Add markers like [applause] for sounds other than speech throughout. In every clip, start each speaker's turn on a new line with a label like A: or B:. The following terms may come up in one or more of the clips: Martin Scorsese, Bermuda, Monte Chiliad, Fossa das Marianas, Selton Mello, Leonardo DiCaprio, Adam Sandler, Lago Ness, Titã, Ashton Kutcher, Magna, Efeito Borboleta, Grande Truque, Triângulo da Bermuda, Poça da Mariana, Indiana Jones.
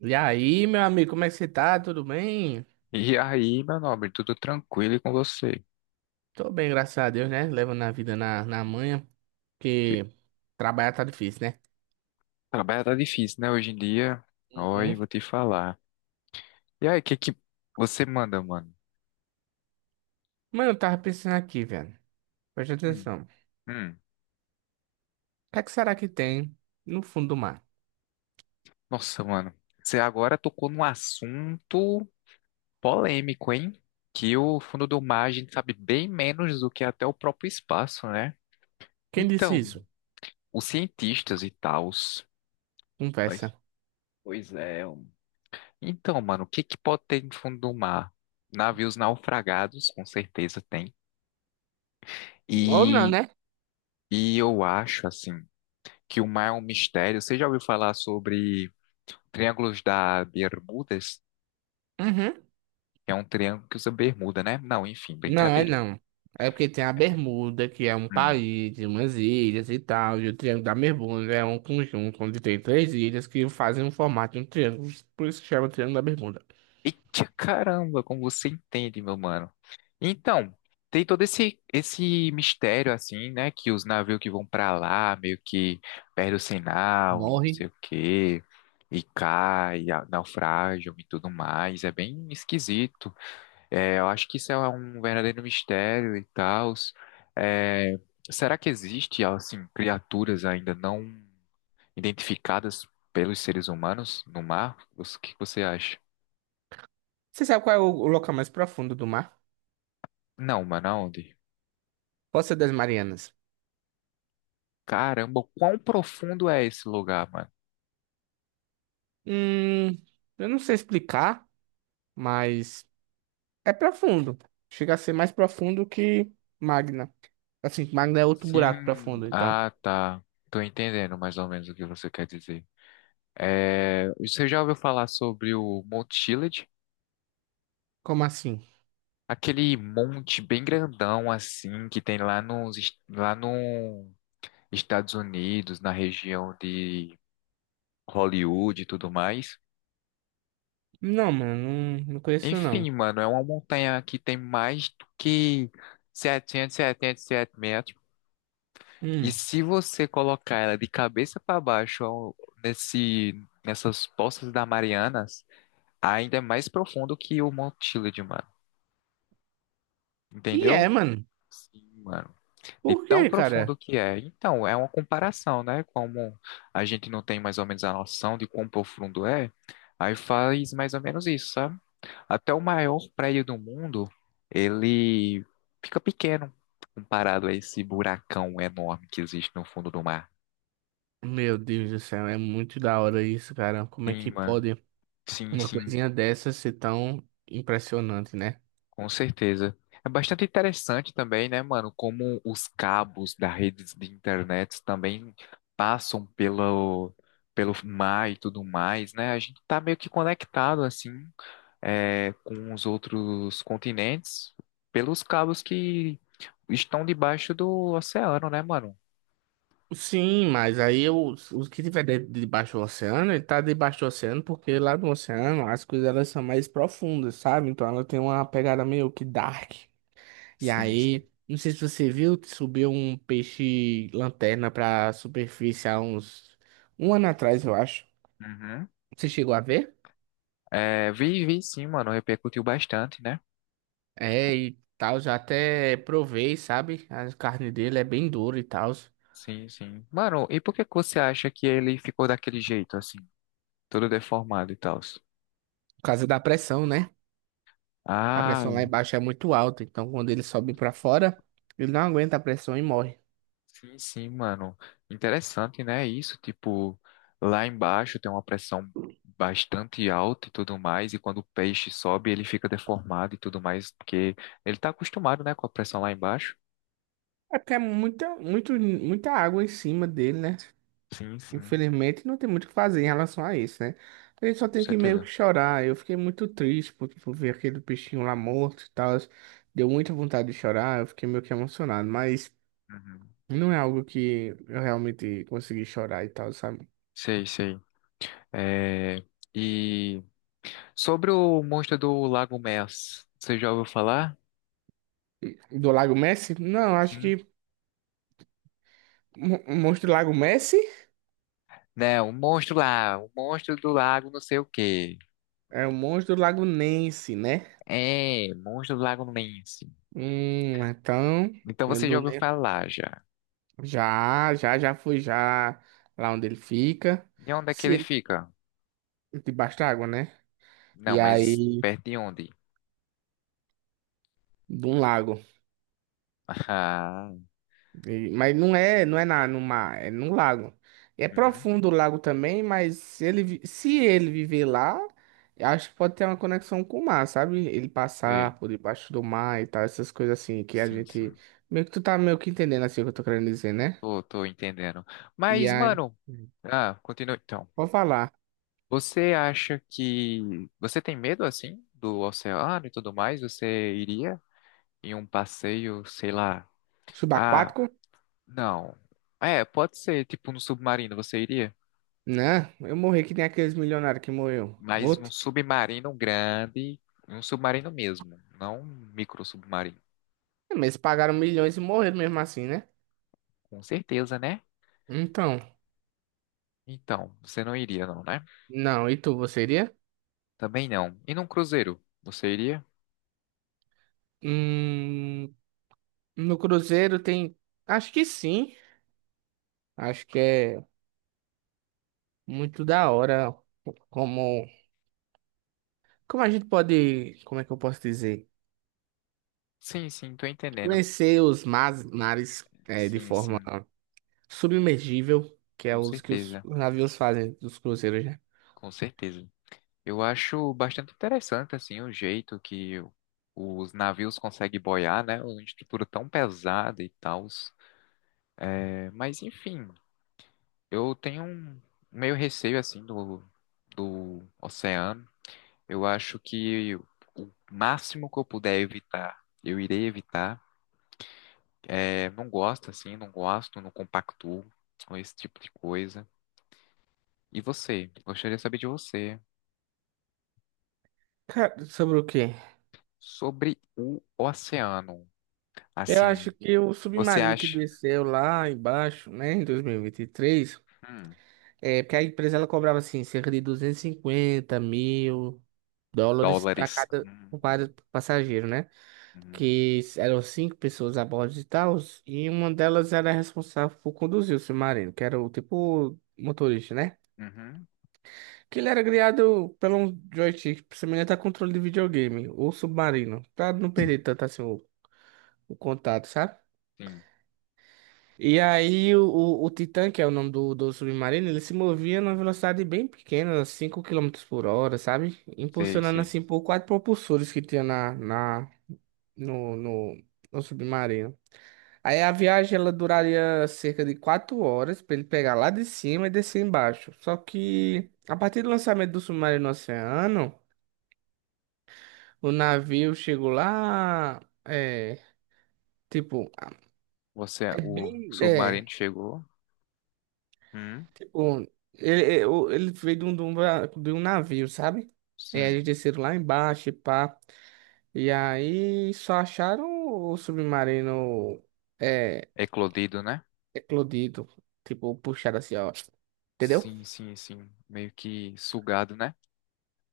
A: E aí, meu amigo, como é que você tá? Tudo bem?
B: E aí, meu nobre, tudo tranquilo e com você?
A: Tô bem, graças a Deus, né? Levando a vida na manha,
B: Que
A: porque trabalhar tá difícil, né?
B: trabalho tá difícil, né, hoje em dia? Oi,
A: Uhum.
B: vou te falar. E aí, o que que você manda, mano?
A: Mano, eu tava pensando aqui, velho. Presta
B: Hum,
A: atenção. O
B: hum.
A: que é que será que tem no fundo do mar?
B: Nossa, mano, você agora tocou num assunto polêmico, hein? Que o fundo do mar a gente sabe bem menos do que até o próprio espaço, né?
A: Quem disse
B: Então,
A: isso?
B: os cientistas e tals. Pois,
A: Conversa.
B: pois é. Hum. Então, mano, o que que pode ter no fundo do mar? Navios naufragados, com certeza tem.
A: Ou não,
B: E,
A: né?
B: e eu acho, assim, que o mar é um mistério. Você já ouviu falar sobre triângulos da Bermudas?
A: Uhum.
B: É um triângulo que usa bermuda, né? Não, enfim,
A: Não, é
B: brincadeira.
A: não. É porque tem a Bermuda, que é um
B: Hum.
A: país, umas ilhas e tal, e o Triângulo da Bermuda é um conjunto onde tem três ilhas que fazem um formato de um triângulo, por isso que chama Triângulo da Bermuda.
B: Eita caramba, como você entende, meu mano. Então, tem todo esse mistério, assim, né? Que os navios que vão pra lá meio que perdem o sinal e não sei o quê. E cai, naufragam e tudo mais. É bem esquisito. É, eu acho que isso é um verdadeiro mistério e tal. É, será que existe, assim, criaturas ainda não identificadas pelos seres humanos no mar? O que você acha?
A: Você sabe qual é o local mais profundo do mar?
B: Não, mano, aonde?
A: Fossa das Marianas.
B: Caramba, quão profundo é esse lugar, mano?
A: Hum, eu não sei explicar, mas é profundo. Chega a ser mais profundo que Magna. Assim, Magna é outro buraco
B: Sim,
A: profundo, então.
B: ah, tá. Tô entendendo mais ou menos o que você quer dizer. É, você já ouviu falar sobre o Monte Chiliad?
A: Como assim?
B: Aquele monte bem grandão assim que tem lá lá no Estados Unidos, na região de Hollywood e tudo mais.
A: Não, mano, não conheço não.
B: Enfim, mano, é uma montanha que tem mais do que 777 metros. E
A: Hum.
B: se você colocar ela de cabeça para baixo nesse, nessas Poças da Marianas, ainda é mais profundo que o Monte Chiliad, mano.
A: E
B: Entendeu?
A: é, mano.
B: Sim, mano. E
A: Por
B: tão
A: quê, cara?
B: profundo que é. Então, é uma comparação, né? Como a gente não tem mais ou menos a noção de quão profundo é, aí faz mais ou menos isso, sabe? Até o maior prédio do mundo, ele fica pequeno comparado a esse buracão enorme que existe no fundo do mar.
A: Meu Deus do céu, é muito da hora isso, cara. Como é
B: Sim,
A: que
B: mano.
A: pode
B: Sim,
A: uma
B: sim.
A: coisinha dessa ser tão impressionante, né?
B: Com certeza. É bastante interessante também, né, mano, como os cabos da rede de internet também passam pelo mar e tudo mais, né? A gente tá meio que conectado, assim, é, com os outros continentes pelos cabos que estão debaixo do oceano, né, mano?
A: Sim, mas aí o que tiver dentro debaixo do oceano, ele tá debaixo do oceano, porque lá no oceano as coisas elas são mais profundas, sabe? Então ela tem uma pegada meio que dark. E
B: Sim, sim.
A: aí, não sei se você viu, subiu um peixe lanterna pra superfície há uns um ano atrás, eu acho.
B: Uhum.
A: Você chegou a ver?
B: É, vi sim, mano, repercutiu bastante, né?
A: É, e tal, já até provei, sabe? A carne dele é bem dura e tal, por
B: Sim, sim. Mano, e por que que você acha que ele ficou daquele jeito, assim, todo deformado e tal?
A: causa da pressão, né? A
B: Ah,
A: pressão lá embaixo é muito alta, então quando ele sobe para fora, ele não aguenta a pressão e morre.
B: sim, sim, mano. Interessante, né? Isso, tipo, lá embaixo tem uma pressão bastante alta e tudo mais, e quando o peixe sobe, ele fica deformado e tudo mais, porque ele tá acostumado, né, com a pressão lá embaixo.
A: É porque é muita água em cima dele, né?
B: Sim, sim,
A: Infelizmente, não tem muito o que fazer em relação a isso, né? A gente só
B: com
A: tem que meio que
B: certeza.
A: chorar. Eu fiquei muito triste por ver aquele peixinho lá morto e tal. Deu muita vontade de chorar, eu fiquei meio que emocionado, mas
B: Uhum.
A: não é algo que eu realmente consegui chorar e tal, sabe?
B: Sei, sei. É... E sobre o monstro do Lago Mers, você já ouviu falar?
A: Do Lago Messi? Não, acho
B: Sim.
A: que o monstro do Lago Messi
B: Não, o monstro do lago não sei o quê.
A: é o monstro do Lago Ness, né?
B: É, monstro do lago Ness.
A: Hum, então,
B: Então
A: eu
B: você já
A: não
B: ouviu
A: lembro.
B: falar já.
A: Já fui já lá onde ele fica.
B: De onde é que
A: Se
B: ele
A: ele
B: fica?
A: debaixo d'água, né?
B: Não,
A: E
B: mas
A: aí,
B: perto de onde?
A: de um lago.
B: [laughs] Ah,
A: Mas não é, no mar, é num lago. É
B: uhum,
A: profundo o lago também, mas se ele, se ele viver lá, eu acho que pode ter uma conexão com o mar, sabe? Ele
B: sei.
A: passar por debaixo do mar e tal, essas coisas assim que a
B: Sim,
A: gente
B: sim.
A: meio que tu tá meio que entendendo assim o que eu tô querendo dizer, né?
B: Tô entendendo.
A: E
B: Mas,
A: aí,
B: mano, continua então.
A: vou falar.
B: Você acha que você tem medo assim do oceano e tudo mais? Você iria em um passeio, sei lá. Ah,
A: Subaquático?
B: não. É, pode ser, tipo no submarino, você iria?
A: Né? Eu morri que nem aqueles milionários que morreu.
B: Mas num submarino grande, um submarino mesmo, não um micro submarino.
A: É, mas eles pagaram milhões e morreram mesmo assim, né?
B: Com certeza, né?
A: Então,
B: Então, você não iria, não, né?
A: não, e tu, você iria?
B: Também não. E num cruzeiro, você iria?
A: Hum, no Cruzeiro tem. Acho que sim. Acho que é muito da hora como. Como a gente pode. Como é que eu posso dizer?
B: Sim, sim, tô entendendo.
A: Conhecer os mares é, de
B: Sim,
A: forma
B: sim,
A: submergível, que é
B: com
A: os que os
B: certeza,
A: navios fazem dos cruzeiros, né?
B: com certeza. Eu acho bastante interessante, assim, o jeito que os navios conseguem boiar, né? Uma estrutura tão pesada e tal. É, mas, enfim, eu tenho um meio receio, assim, do oceano. Eu acho que o máximo que eu puder evitar, eu irei evitar. É, não gosto assim, não gosto, não compactuo com esse tipo de coisa. E você? Gostaria de saber de você
A: Cara, sobre o quê?
B: sobre o oceano.
A: Eu
B: Assim,
A: acho que o
B: você
A: submarino que
B: acha?
A: desceu lá embaixo, né, em 2023,
B: Hum,
A: é porque a empresa ela cobrava assim, cerca de 250 mil dólares para
B: dólares.
A: cada
B: Uhum,
A: para passageiro, né?
B: uhum,
A: Que eram cinco pessoas a bordo e tal, e uma delas era responsável por conduzir o submarino, que era o tipo motorista, né?
B: uhum,
A: Que ele era criado pelo um joystick semelhante a controle de videogame, ou submarino, para não perder tanto assim o contato, sabe?
B: sim,
A: E aí o Titã, que é o nome do submarino, ele se movia numa velocidade bem pequena, 5 km/h, sabe?
B: sei,
A: Impulsionando
B: sei.
A: assim por quatro propulsores que tinha na, na, no, no, no submarino. Aí a viagem ela duraria cerca de 4 horas para ele pegar lá de cima e descer embaixo. Só
B: Uhum.
A: que a partir do lançamento do submarino no oceano, o navio chegou lá, é, tipo,
B: Você,
A: é
B: o
A: bem,
B: submarino
A: é,
B: chegou? Hum,
A: Tipo, ele, eu- ele veio de um navio, sabe? E aí
B: sim,
A: eles desceram lá embaixo e pá. E aí só acharam o submarino é,
B: eclodido, né?
A: eclodido. Tipo, puxado assim, ó. Entendeu?
B: Sim, sim, sim. Meio que sugado, né?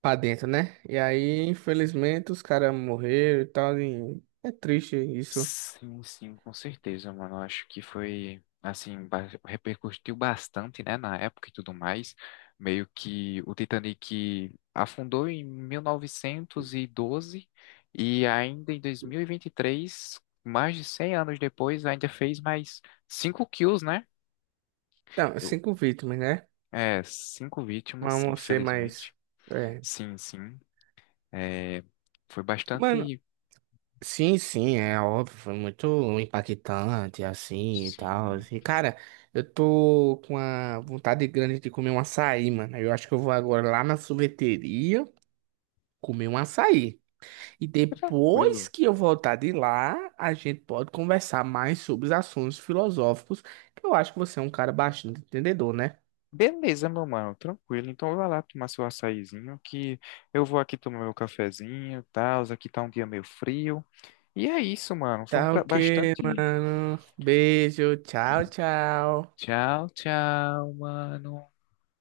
A: Pra dentro, né? E aí, infelizmente, os caras morreram e tal. E é triste isso.
B: Sim, sim, com certeza, mano. Eu acho que foi, assim, repercutiu bastante, né, na época e tudo mais. Meio que o Titanic afundou em 1912 e 12 e ainda em 2023, mais de 100 anos depois, ainda fez mais cinco kills, né?
A: Então,
B: Eu-
A: cinco vítimas, né?
B: É, cinco
A: Mas
B: vítimas,
A: vamos ser
B: infelizmente.
A: mais. É.
B: Sim, sim. É, foi
A: Mano,
B: bastante,
A: Sim, sim, é óbvio, foi muito impactante, assim, e
B: sim,
A: tal. E, cara, eu tô com uma vontade grande de comer um açaí, mano. Eu acho que eu vou agora lá na sorveteria comer um açaí. E depois
B: tranquilo.
A: que eu voltar de lá, a gente pode conversar mais sobre os assuntos filosóficos, que eu acho que você é um cara bastante entendedor, né?
B: Beleza, meu mano, tranquilo. Então vai lá tomar seu açaizinho, que eu vou aqui tomar meu cafezinho, tal. Aqui tá um dia meio frio. E é isso, mano. Foi um
A: Tá
B: pra...
A: ok,
B: bastante.
A: mano. Beijo, tchau, tchau.
B: Tchau, tchau, mano.